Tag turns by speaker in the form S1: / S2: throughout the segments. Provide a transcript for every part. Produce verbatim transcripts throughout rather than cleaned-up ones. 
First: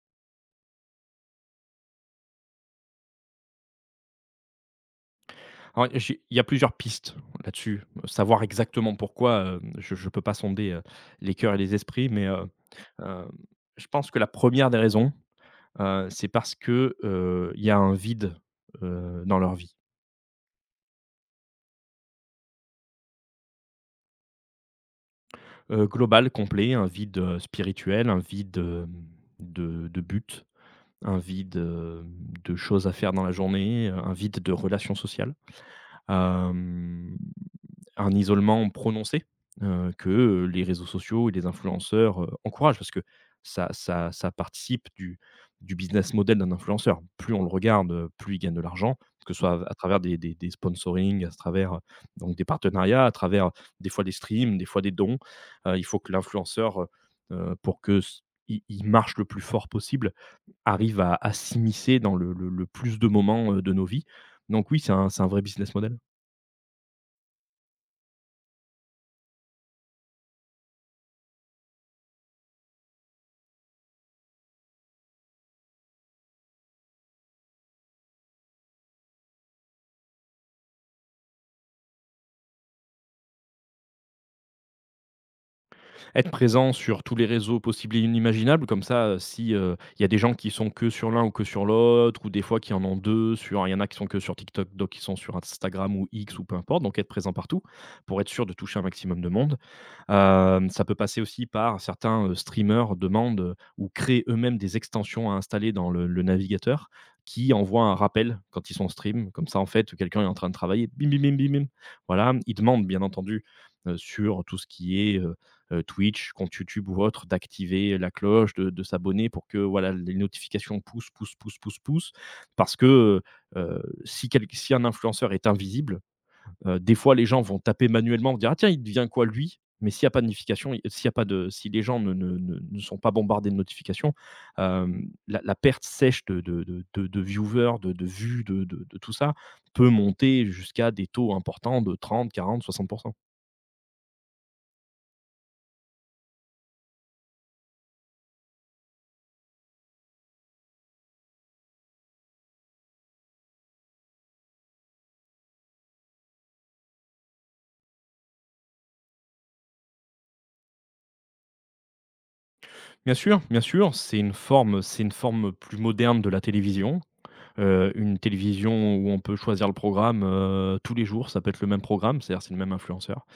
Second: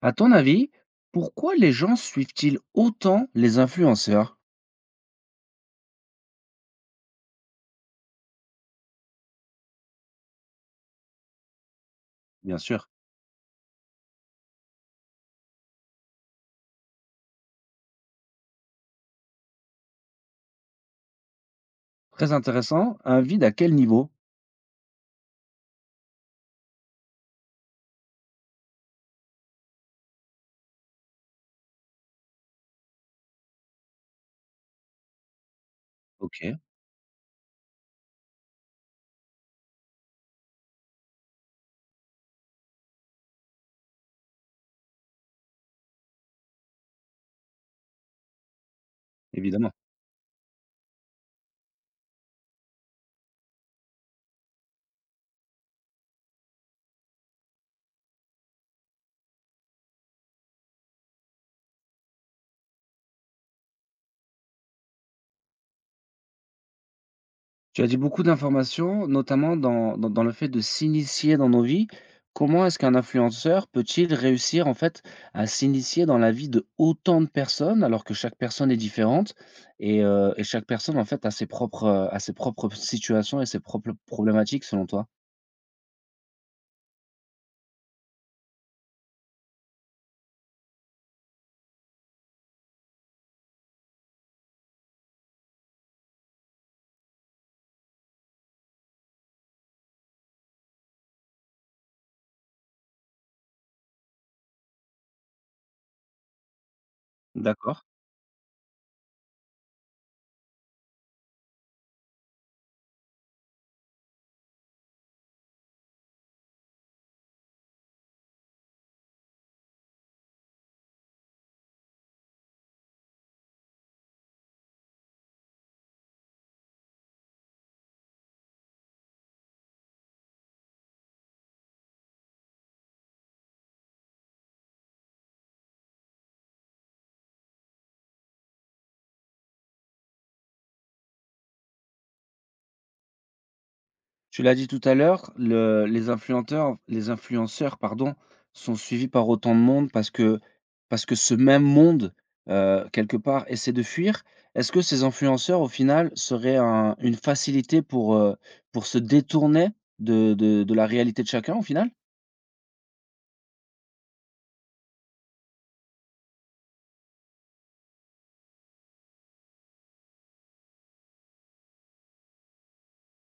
S1: À ton avis, pourquoi les gens suivent-ils autant les influenceurs?
S2: Alors, j'ai il y a plusieurs pistes là-dessus. Savoir exactement pourquoi, heu, je ne peux pas sonder, heu, les cœurs et les esprits, mais, heu,
S1: Bien sûr.
S2: hem, je pense que la première des raisons, heu, c'est parce que, heu, il y a un vide, heu, dans leur vie,
S1: Très intéressant. Un vide à quel niveau?
S2: heu, global, complet, un vide, heu, spirituel, un vide, hem, de de but, un vide, hem, de choses à faire dans la journée, heu, un vide de relations sociales.
S1: OK,
S2: Hem Un isolement prononcé, heu, que, heu, les réseaux sociaux et les influenceurs, heu, encouragent parce que ça ça ça participe du du business model d'un influenceur. Plus on le regarde, heu, plus il gagne de l'argent, que ce soit
S1: évidemment.
S2: à travers des des des sponsoring, à travers, heu, donc des partenariats, à travers des fois des streams, des fois des dons. Heu, il faut que l'influenceur, heu heu, pour que s il il marche le plus fort possible, arrive à à s'immiscer dans le le le plus de moments, heu, de nos vies. Donc oui, c'est un c'est un vrai business model.
S1: Tu as dit beaucoup d'informations, notamment dans dans dans le fait de s'initier dans nos vies. Comment est-ce qu'un influenceur peut-il réussir, en fait, à s'initier dans la vie de autant de personnes, alors que chaque personne est différente et heu et chaque personne, en fait, a ses propres, heu, a ses propres situations et ses propres problématiques, selon toi?
S2: être présent sur tous les réseaux possibles et inimaginables. Comme ça, heu, si, heu, il y a des gens qui sont que sur l'un ou que sur l'autre ou des fois qui en ont deux sur il y en a qui sont que sur TikTok, d'autres qui sont sur Instagram ou X ou peu importe, donc être présent partout pour être sûr de toucher un maximum de monde. Hem, ça peut passer aussi par certains, heu, streamers demandent, heu, ou créent eux-mêmes des extensions à installer dans le le navigateur qui
S1: D'accord.
S2: envoient un rappel quand ils sont en stream. Comme ça, en fait, quelqu'un est en train de travailler, bim, bim, bim, bim, bim. Voilà, ils demandent bien entendu, heu, sur tout ce qui est, euh, heu, Twitch, compte YouTube ou autre, d'activer la cloche, de de s'abonner pour que, voilà, les notifications poussent, poussent, poussent, poussent, poussent. Parce que, heu si quelqu si un influenceur est invisible, heu, des fois les gens vont taper manuellement, vont dire: «Ah tiens, il devient quoi lui?» Mais s'il n'y a pas de notification, il s'il y a pas de si les gens ne ne ne ne sont pas bombardés de notifications, hem, la la perte sèche de de de de de viewers, de de vues, de de de tout ça, peut monter jusqu'à des taux importants de trente, quarante, soixante.
S1: Tu l'as dit tout à l'heure, le les influenceurs, les influenceurs, pardon, sont suivis par autant de monde parce que parce que ce même monde, heu, quelque part, essaie de fuir. Est-ce que ces influenceurs, au final, seraient un une facilité pour, heu, pour se détourner de de de la réalité de chacun, au final?
S2: Bien sûr, bien sûr, c'est une forme c'est une forme plus moderne de la télévision, heu, une télévision où on peut choisir le programme, heu, tous les jours, ça peut être le même programme, c'est-à-dire c'est le même influenceur.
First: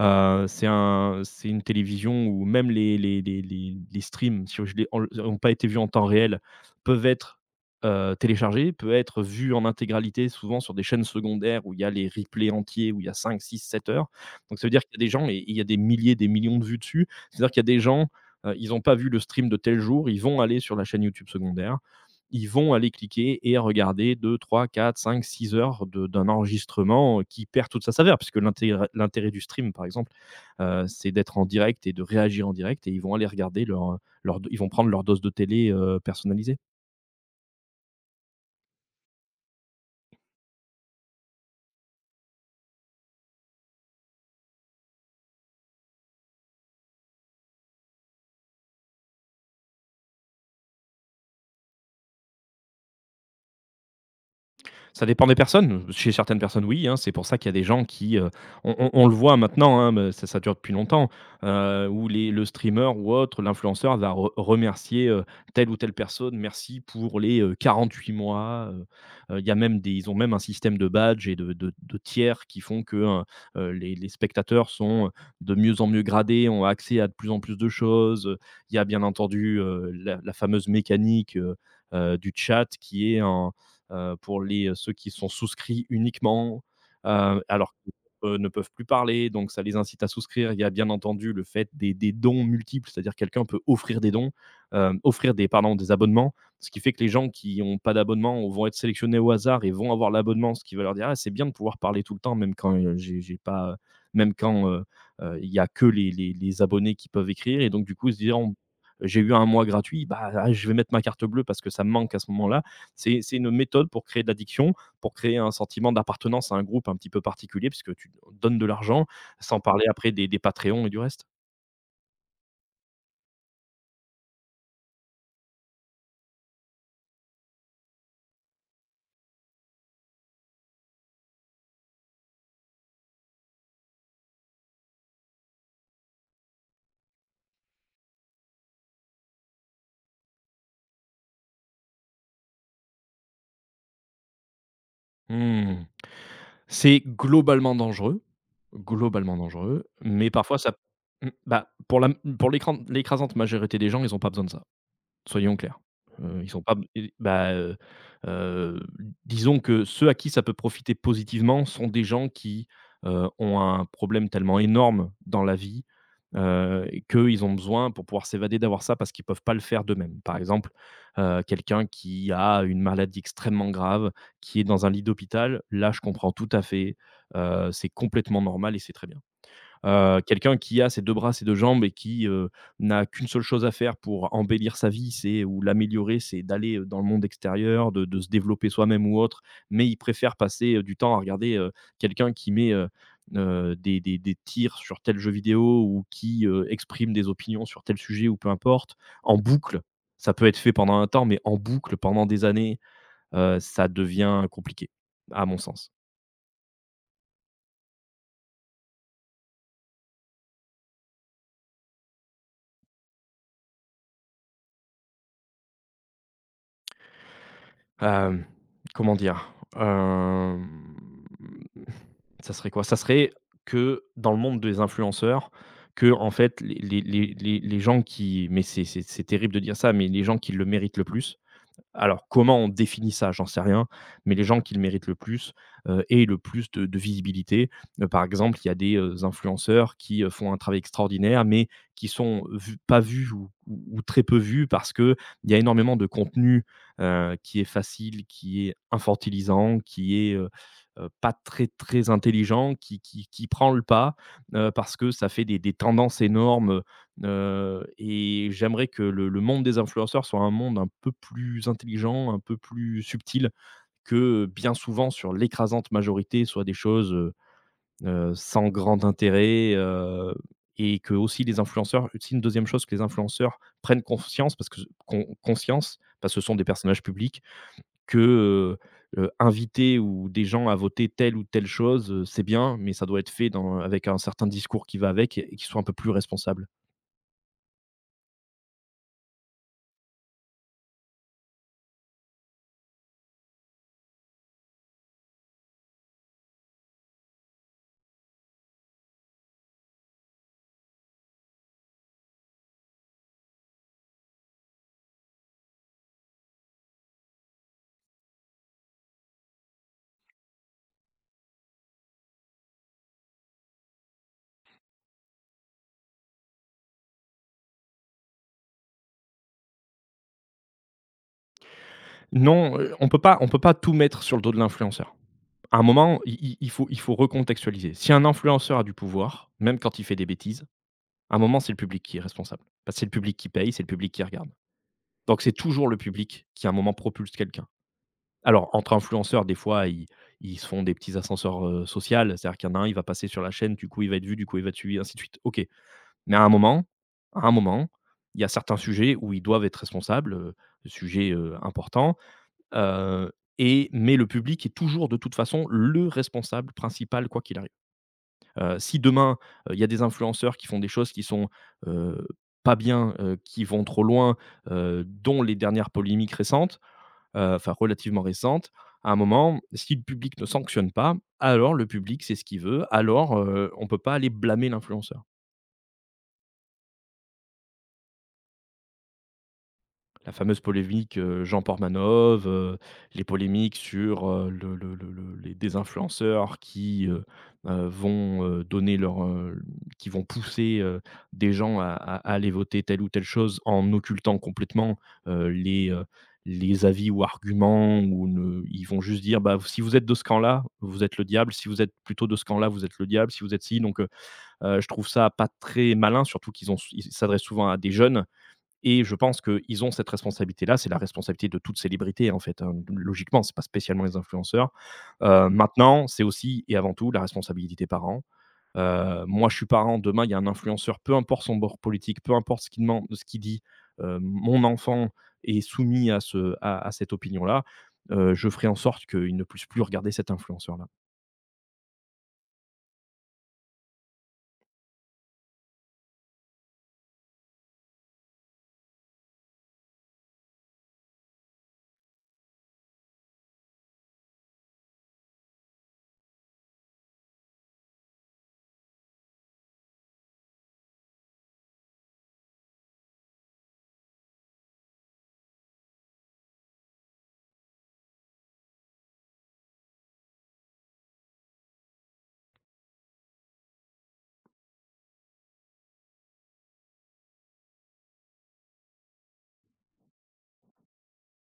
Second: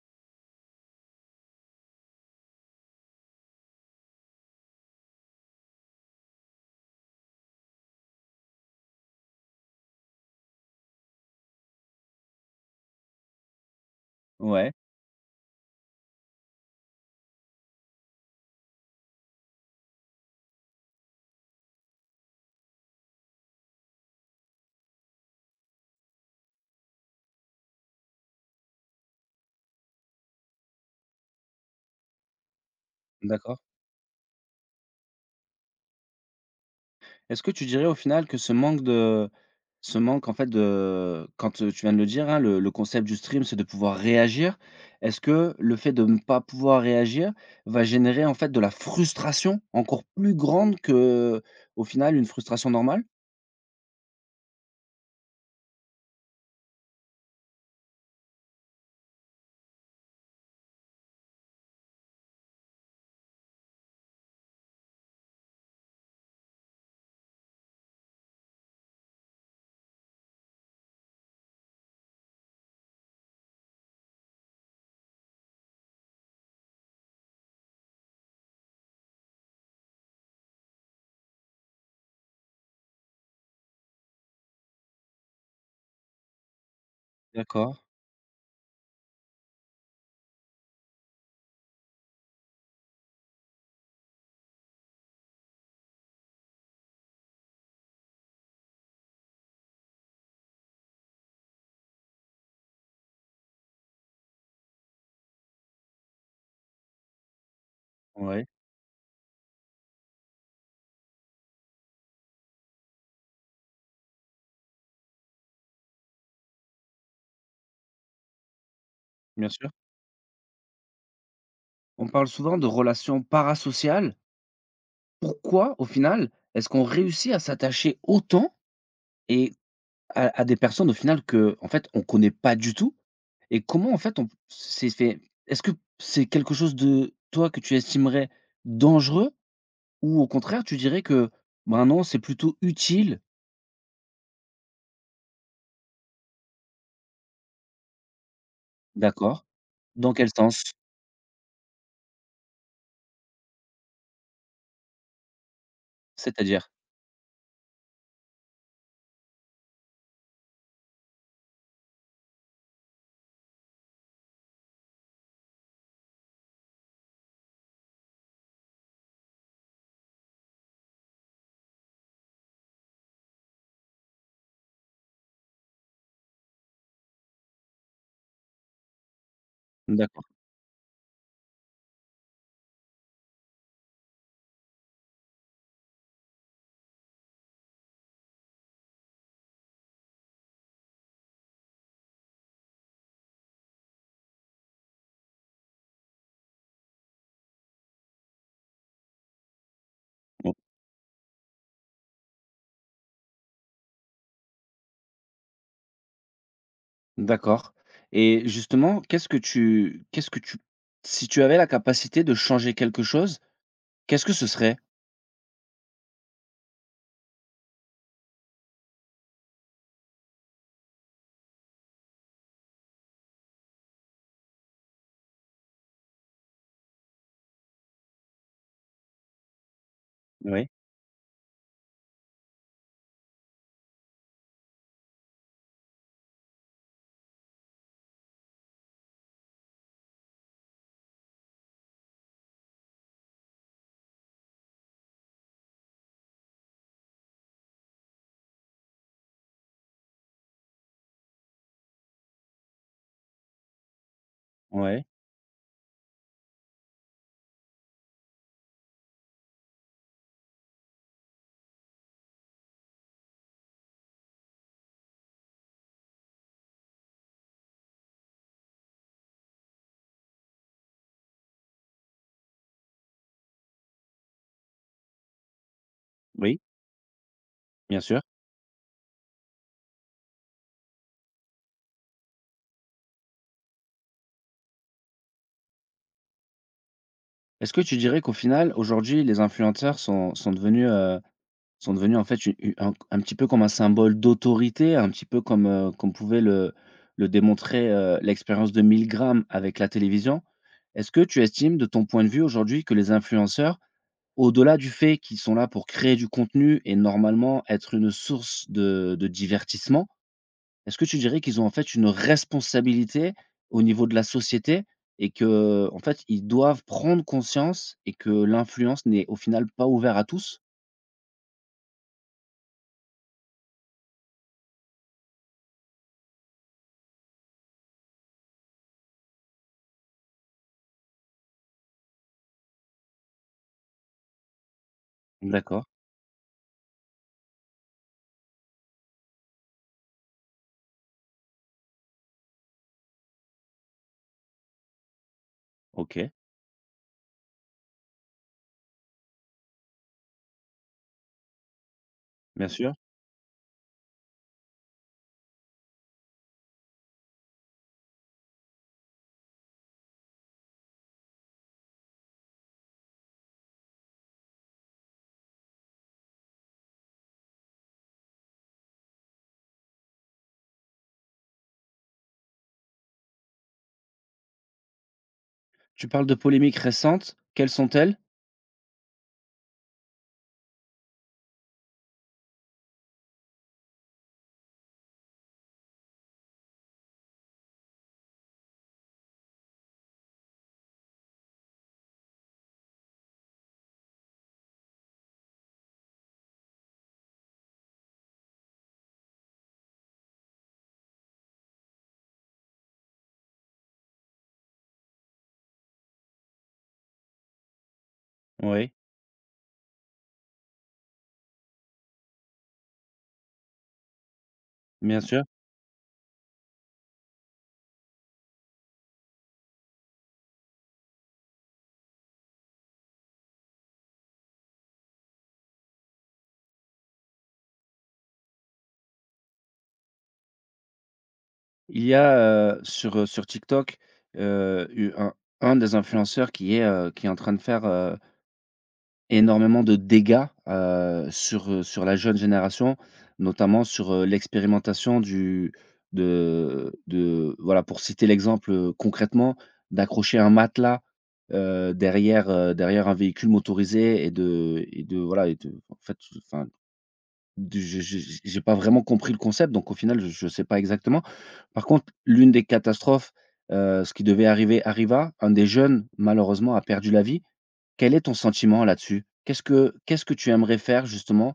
S2: Heu, c'est un c'est une télévision où même les les les les les streams, si je les en ont pas été vus en temps réel, peuvent être, heu, téléchargés, peuvent être vus en intégralité, souvent sur des chaînes secondaires où il y a les replays entiers, où il y a cinq, six, sept heures. Donc ça
S1: Ouais,
S2: veut dire qu'il y a des gens et il y a des milliers, des millions de vues dessus. C'est-à-dire qu'il y a des gens, heu, ils n'ont pas vu le stream de tel jour, ils vont aller sur la chaîne YouTube secondaire, ils vont aller cliquer et regarder deux, trois, quatre, cinq, six heures de d'un enregistrement, euh, qui perd toute sa saveur puisque l'intégré l'intérêt du stream, par exemple. Heu, c'est d'être en direct et de réagir en direct et ils vont aller
S1: d'accord.
S2: regarder leur, leur Ils vont prendre leur dose de télé, heu, personnalisée.
S1: Est-ce que tu dirais, au final, que ce manque de Ce manque en fait de quand, heu, tu viens de le dire, hein, le le concept du stream, c'est de pouvoir réagir. Est-ce que le fait de ne pas pouvoir réagir va générer en fait de la frustration encore plus grande que au final une frustration normale?
S2: Ça dépend des personnes. Chez certaines personnes, oui, hein, c'est pour ça qu'il y a des gens qui, heu, on on on le voit maintenant, hein, mais ça ça dure depuis longtemps, heu, où les le streamer ou autre, l'influenceur va re remercier, heu, telle ou telle personne. Merci pour les, heu, quarante-huit mois, heu, heu, il y a même des ils ont même un système de badge et de de de tiers qui font que, heu, heu, les les spectateurs sont, euh, de mieux en mieux gradés, ont accès à de plus en plus de choses. Il y a bien entendu, heu, la la fameuse mécanique, heu, heu, du chat qui est en heu, pour les, euh, ceux qui sont souscrits uniquement, heu, alors
S1: D'accord,
S2: que, heu, ne peuvent plus parler, donc ça les incite à souscrire. Il y a bien entendu le fait des des dons multiples, c'est-à-dire que quelqu'un peut offrir des dons, hem, offrir des pardon, des abonnements, ce qui fait que les gens qui ont pas d'abonnement vont être sélectionnés au hasard et vont avoir l'abonnement, ce qui va leur dire: «Ah, c'est bien de pouvoir parler tout le temps même quand, heu, j'ai j'ai pas, euh, même quand, heu heu, il y a que les les les abonnés qui peuvent écrire et donc du coup, ils se
S1: ouais,
S2: diront: «J'ai eu un mois gratuit, bah, ah, je vais mettre ma carte bleue parce que ça me manque à ce moment-là». C'est c'est une méthode pour créer de l'addiction, pour créer un sentiment d'appartenance à un groupe un petit peu particulier puisque tu donnes de l'argent,
S1: bien
S2: sans
S1: sûr.
S2: parler après des des Patreons et du reste.
S1: On parle souvent de relations parasociales. Pourquoi au final est-ce qu'on réussit à s'attacher autant et À à des personnes au final que en fait, on connaît pas du tout et comment en fait on s'est fait est-ce que c'est quelque chose de toi que tu estimerais dangereux ou au contraire tu dirais que, ben, non, c'est plutôt utile?
S2: Mmh. C'est globalement dangereux, globalement
S1: D'accord.
S2: dangereux,
S1: Dans quel
S2: mais parfois
S1: sens?
S2: ça mmh, bah, pour la pour l'écran l'écrasante majorité des gens, ils ont pas besoin de ça. Soyons clairs. Heu, ils sont
S1: C'est-à-dire?
S2: pas et bah, heu heu, disons que ceux à qui ça peut profiter positivement sont des gens qui, heu, ont un problème tellement énorme dans la vie, heu, et qu'ils ont besoin pour pouvoir s'évader d'avoir ça parce qu'ils peuvent pas le faire d'eux-mêmes. Par exemple, heu, quelqu'un qui a une maladie extrêmement grave, qui est dans un lit d'hôpital, là je comprends tout à fait, heu, c'est complètement normal et c'est très bien. Heu,
S1: D'accord,
S2: quelqu'un qui a ses deux bras, ses deux jambes et qui, heu, n'a qu'une seule chose à faire pour embellir sa vie, c'est ou l'améliorer, c'est d'aller, heu, dans le monde extérieur, de de se développer soi-même ou autre, mais il préfère passer, heu, du temps à regarder, heu, quelqu'un qui met, heu heu, des des des tirs sur tel jeu vidéo ou qui, heu, exprime des opinions sur tel sujet ou peu importe, en boucle. Ça peut
S1: bon,
S2: être fait pendant un temps, mais en boucle pendant des années, heu, ça devient compliqué, à mon sens.
S1: d'accord et justement, qu'est-ce que tu qu'est-ce que tu si tu avais la capacité de changer quelque chose, qu'est-ce que ce serait?
S2: Hem, Comment dire? Hem, ça serait quoi? Ça serait que dans le monde des influenceurs, que en fait les les les les les gens qui mais c'est c'est c'est terrible de dire ça, mais les gens qui le
S1: Oui,
S2: méritent le plus, alors, comment on définit ça? J'en sais rien, mais les gens qui le méritent le plus, heu, aient le plus de de visibilité. Heu, par exemple, il y a des, heu, influenceurs qui, heu, font un travail extraordinaire, mais qui sont vus pas vus ou ou ou très peu vus parce qu'il y a énormément de contenu, heu, qui est facile, qui est infantilisant, qui est, heu heu, pas très, très intelligent, qui qui qui prend le pas, heu, parce
S1: ouais,
S2: que ça fait des des tendances énormes. Heu et j'aimerais que le le monde des influenceurs soit un monde un peu plus intelligent, un peu plus subtil, que bien souvent sur l'écrasante majorité soit des choses, heu heu, sans grand intérêt, heu et que aussi les influenceurs aussi une deuxième chose que les influenceurs prennent conscience parce que con conscience, parce que ce sont
S1: oui,
S2: des personnages publics
S1: bien sûr.
S2: que, heu heu, inviter ou des gens à voter telle ou telle chose, heu, c'est bien, mais ça doit être fait dans avec un certain discours qui va avec et et qui soit un peu plus responsable.
S1: Est-ce que tu dirais qu'au final, aujourd'hui, les influenceurs sont sont devenus, heu Sont devenus en fait u u un un petit peu comme un symbole d'autorité, un petit peu comme, heu, comme pouvait le le démontrer, heu, l'expérience de Milgram avec la télévision. Est-ce que tu estimes de ton point de vue aujourd'hui que les influenceurs, au-delà du fait qu'ils sont là pour créer du contenu et normalement être une source de de divertissement, est-ce que tu dirais qu'ils ont en fait une responsabilité au niveau de la société et que en fait ils doivent prendre conscience et que l'influence n'est au final pas ouverte à tous?
S2: Non, heu, on peut pas on peut pas tout mettre sur le dos de l'influenceur. À un moment, i i il faut il faut recontextualiser. Si un influenceur a du pouvoir, même quand il fait des bêtises, à un moment, c'est le public qui est responsable. Parce que c'est le public qui paye, c'est le public qui regarde. Donc c'est
S1: D'accord,
S2: toujours le public qui, à un moment, propulse quelqu'un. Alors entre influenceurs, des fois, ils ils se font des petits ascenseurs, heu, social, c'est-à-dire qu'il y en a un, il va passer sur la chaîne, du coup, il va être vu, du coup, il va être suivi, ainsi de suite. OK,
S1: OK.
S2: mais à un moment à un moment, il y a certains sujets où ils doivent être responsables, heu, sujets, heu, importants.
S1: Bien sûr.
S2: Heu et mais le public est toujours de toute façon le responsable principal quoi qu'il arrive. Heu, si demain, heu, il y a des influenceurs qui font des choses qui sont, heu, pas bien, heu, qui vont trop loin, heu, dont les dernières polémiques récentes, heu, enfin relativement récentes, à un moment, si le public ne sanctionne pas, alors le public c'est ce qu'il veut, alors, heu, on peut pas aller blâmer l'influenceur.
S1: Tu parles de polémiques récentes, quelles sont-elles?
S2: La fameuse polémique, heu, Jean Portmanov, heu, les polémiques sur, heu, le le le le les des influenceurs qui, heu heu, vont, heu, donner leur, heu, qui vont pousser, heu, des gens à à à aller voter telle ou telle chose en occultant complètement, heu, les, heu, les avis ou arguments ou ne ils vont juste dire: «Bah, si vous êtes de ce camp-là, vous êtes le diable, si vous êtes plutôt de ce camp-là, vous êtes le diable, si vous êtes ci» donc heu heu, je trouve ça pas très malin, surtout qu'ils ont ils s'adressent souvent à des jeunes.
S1: Oui,
S2: Et je pense qu'ils ont cette responsabilité-là. C'est la responsabilité de toute célébrité, en fait, hein. Logiquement, c'est pas spécialement les influenceurs.
S1: bien sûr.
S2: Heu, maintenant, c'est aussi et avant tout la responsabilité des parents. Heu, moi, je suis parent, demain, il y a un influenceur, peu importe son bord politique, peu importe ce qu'il demande ce qu'il dit, heu, mon enfant est soumis à ce à à cette opinion-là, heu, je ferai en sorte qu'il ne puisse plus regarder cet influenceur-là.
S1: Il y a, heu, sur, heu, sur TikTok, heu, eu un un des influenceurs qui est, heu, qui est en train de faire, heu, énormément de dégâts, heu, sur, heu, sur la jeune génération, notamment sur, heu, l'expérimentation du de de voilà, pour citer l'exemple, heu, concrètement, d'accrocher un matelas, heu, derrière, heu, derrière un véhicule motorisé et de et de voilà et de en fait, enfin Du j'ai j'ai j'ai pas vraiment compris le concept, donc au final, je je sais pas exactement. Par contre, l'une des catastrophes, heu, ce qui devait arriver arriva. Un des jeunes, malheureusement, a perdu la vie. Quel est ton sentiment là-dessus? Qu'est-ce que qu'est-ce que tu aimerais faire justement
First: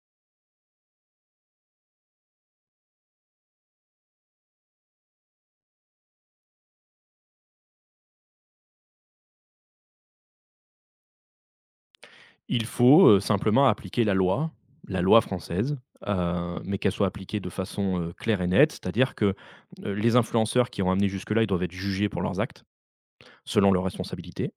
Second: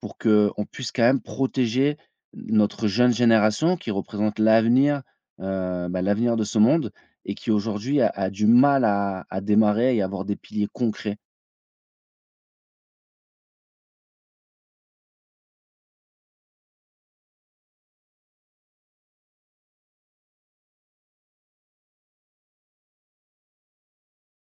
S1: pour que on puisse quand même protéger notre jeune génération qui représente l'avenir, heu, bah, l'avenir de ce monde et qui aujourd'hui a a du mal à à démarrer et avoir des piliers concrets?
S2: Il faut, heu, simplement appliquer la loi, la loi française, heu, mais qu'elle soit appliquée de façon, heu, claire et nette. C'est-à-dire que, heu, les influenceurs qui ont amené jusque-là, ils doivent être jugés pour leurs actes, selon leurs responsabilités.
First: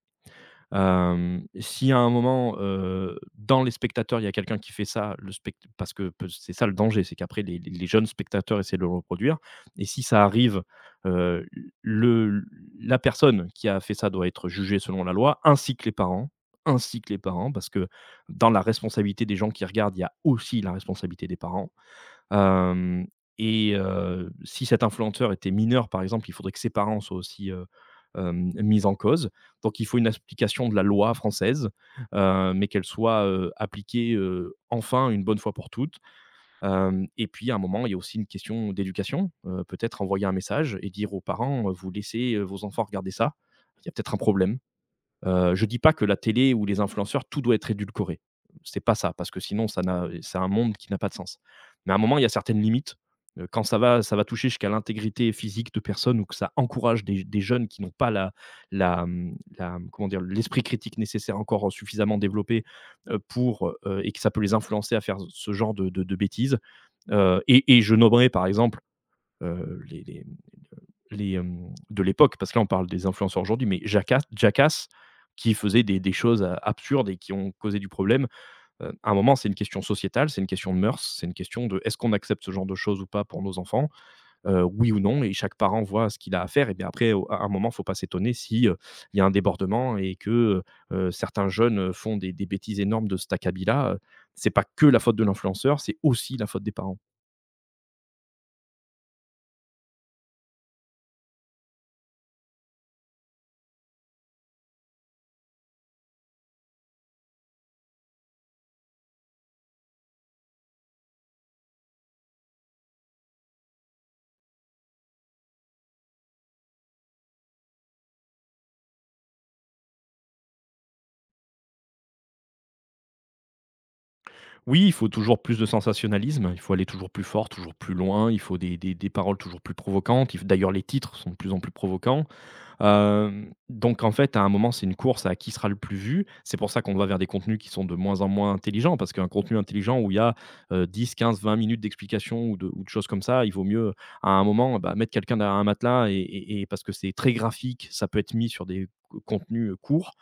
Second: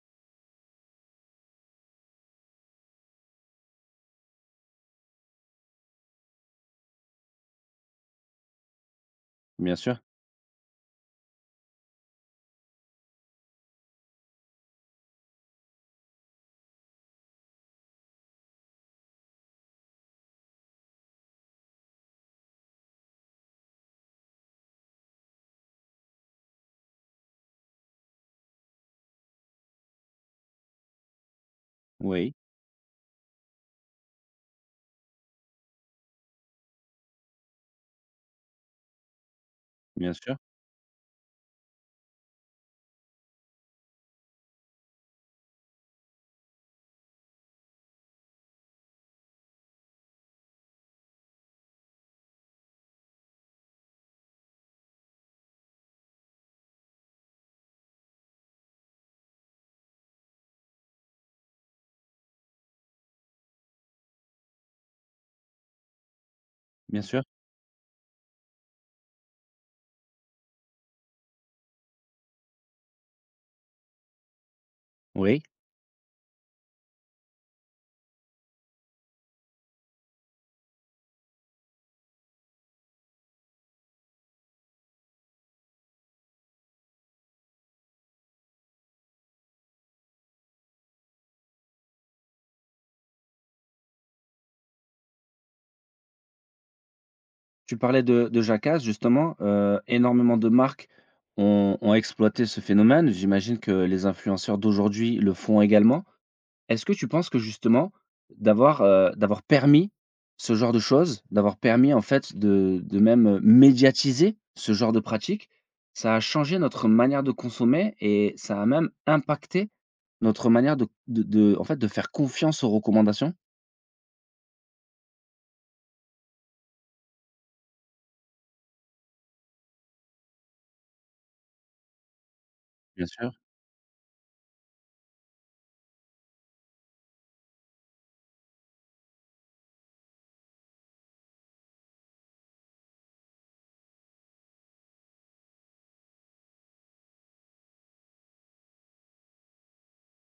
S2: Hem, si à un moment, heu, dans les spectateurs, il y a quelqu'un qui fait ça, le spect parce que peu c'est ça le danger, c'est qu'après les les les jeunes spectateurs essaient de le reproduire
S1: Bien
S2: et
S1: sûr,
S2: si ça arrive, heu, le la personne qui a fait ça doit être jugée selon la loi, ainsi que les parents ainsi que les parents, parce que dans la responsabilité des gens qui regardent, il y a aussi la responsabilité des parents. Hem et heu, si cet influenceur était mineur, par exemple, il faudrait que ses parents soient aussi, heu, hem, mis en cause. Donc il faut une application de la loi française,
S1: oui,
S2: heu, mais qu'elle soit, heu, appliquée, heu, enfin une bonne fois pour toutes. Hem et puis à un moment, il y a aussi une question d'éducation, heu, peut-être
S1: bien
S2: envoyer un
S1: sûr,
S2: message et dire aux parents: euh, «Vous laissez, heu, vos enfants regarder ça? Il y a peut-être un problème». Heu, je dis pas que la télé ou les influenceurs, tout doit être édulcoré. C'est pas ça, parce que sinon ça n'a c'est un monde qui n'a pas de sens. Mais à un moment, il y a certaines limites, heu, quand ça va ça va toucher jusqu'à l'intégrité physique de personnes ou que ça encourage des des jeunes qui n'ont pas la la, mmh, la, comment dire? L'esprit critique nécessaire encore suffisamment développé, heu, pour, heu et que ça peut les influencer à faire ce genre de de de bêtises,
S1: bien sûr,
S2: heu et et je nommerai par exemple, heu, les les, hem, de l'époque, parce que là, on parle des influenceurs aujourd'hui, mais Jackass Jackass
S1: oui.
S2: qui faisait des des choses, heu, absurdes et qui ont causé du problème. Heu, à un moment, c'est une question sociétale, c'est une question de mœurs, c'est une question de est-ce qu'on accepte ce genre de choses ou pas pour nos enfants? Heu, oui ou non? Et chaque parent voit ce qu'il a à faire et bien après au à un moment, faut pas s'étonner si, heu, il y a un débordement et que, heu certains jeunes, heu, font des des bêtises énormes de cet acabit-là, heu, c'est pas que la faute de l'influenceur, c'est aussi la faute des parents.
S1: Tu parlais de de Jackass justement, heu, énormément de marques ont ont exploité ce phénomène. J'imagine que les influenceurs d'aujourd'hui le font également. Est-ce que tu penses que justement d'avoir, heu, d'avoir permis ce genre de choses, d'avoir permis en fait de de même, heu, médiatiser ce genre de pratique, ça a changé notre manière de consommer et ça a même impacté notre manière de de de en fait de faire confiance aux recommandations?
S2: Oui, il faut toujours plus de sensationnalisme, il faut aller toujours plus fort, toujours plus loin, il faut des des des paroles toujours plus provocantes. Il f D'ailleurs, les titres sont de plus en plus provocants.
S1: Bien sûr,
S2: Hem, donc en fait, à un moment, c'est une course à qui sera le plus vu. C'est pour ça qu'on va vers des contenus qui sont de moins en moins intelligents, parce qu'un contenu intelligent où il y a, heu, dix quinze-vingt minutes d'explication ou de ou de choses comme ça, il vaut mieux, à un moment, bah, mettre quelqu'un derrière un matelas et et et parce que c'est très graphique, ça peut être mis sur des co contenus, heu, courts,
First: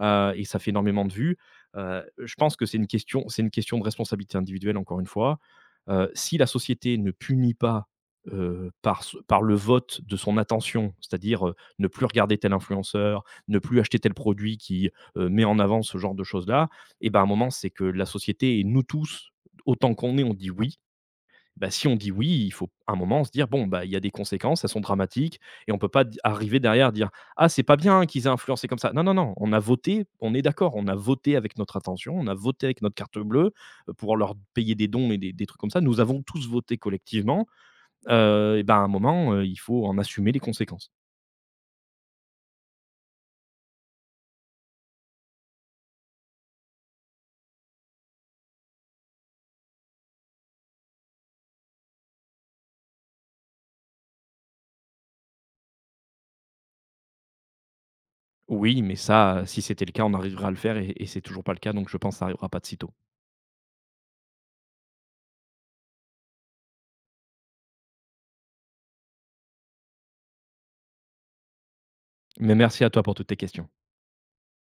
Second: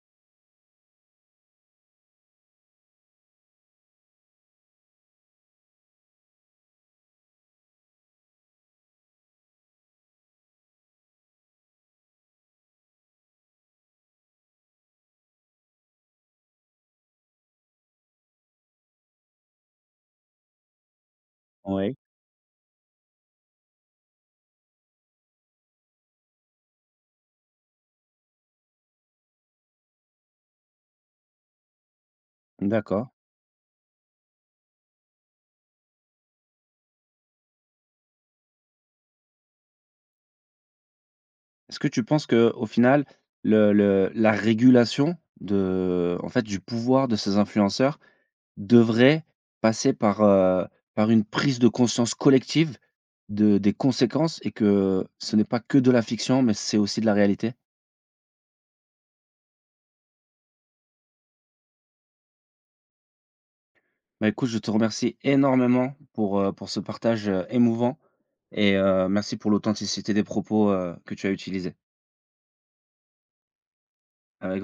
S2: heu et ça fait énormément de vues. Heu, je pense que c'est une question c'est une question de responsabilité individuelle, encore une fois. Heu, si la société ne punit pas, heu, par ce par le vote de son attention, c'est-à-dire, ne plus regarder tel influenceur, ne plus acheter tel produit qui euh, met en avant ce genre de choses-là, et ben à un moment, c'est que la société et nous tous, autant qu'on est, on dit oui. Bah, si
S1: Oui.
S2: on dit oui, il faut à un moment se dire bon, bah, il y a des conséquences, elles sont dramatiques, et on peut pas d- arriver derrière dire ah, c'est pas bien qu'ils aient influencé comme ça. Non, non, non, on a voté, on est d'accord, on a voté avec notre attention, on a voté avec notre
S1: D'accord.
S2: carte bleue euh, pour leur payer des dons et des, des trucs comme ça. Nous avons tous voté collectivement. Euh, et ben à un moment, euh, il faut en assumer les conséquences.
S1: Est-ce que tu penses que, au final, le le la régulation de en fait, du pouvoir de ces influenceurs devrait passer par, heu, par une prise de conscience collective de des conséquences et que ce n'est pas que de la fiction, mais c'est aussi de la réalité?
S2: Oui, mais ça, heu, si c'était le cas, on arrivera à le faire et et c'est toujours pas le cas, donc je pense que ça arrivera pas de sitôt.
S1: Bah, écoute, je te remercie énormément pour, heu, pour ce partage, heu, émouvant et heu, merci pour l'authenticité des propos, heu, que tu as utilisés.
S2: Mais merci à toi pour toutes tes questions.
S1: Avec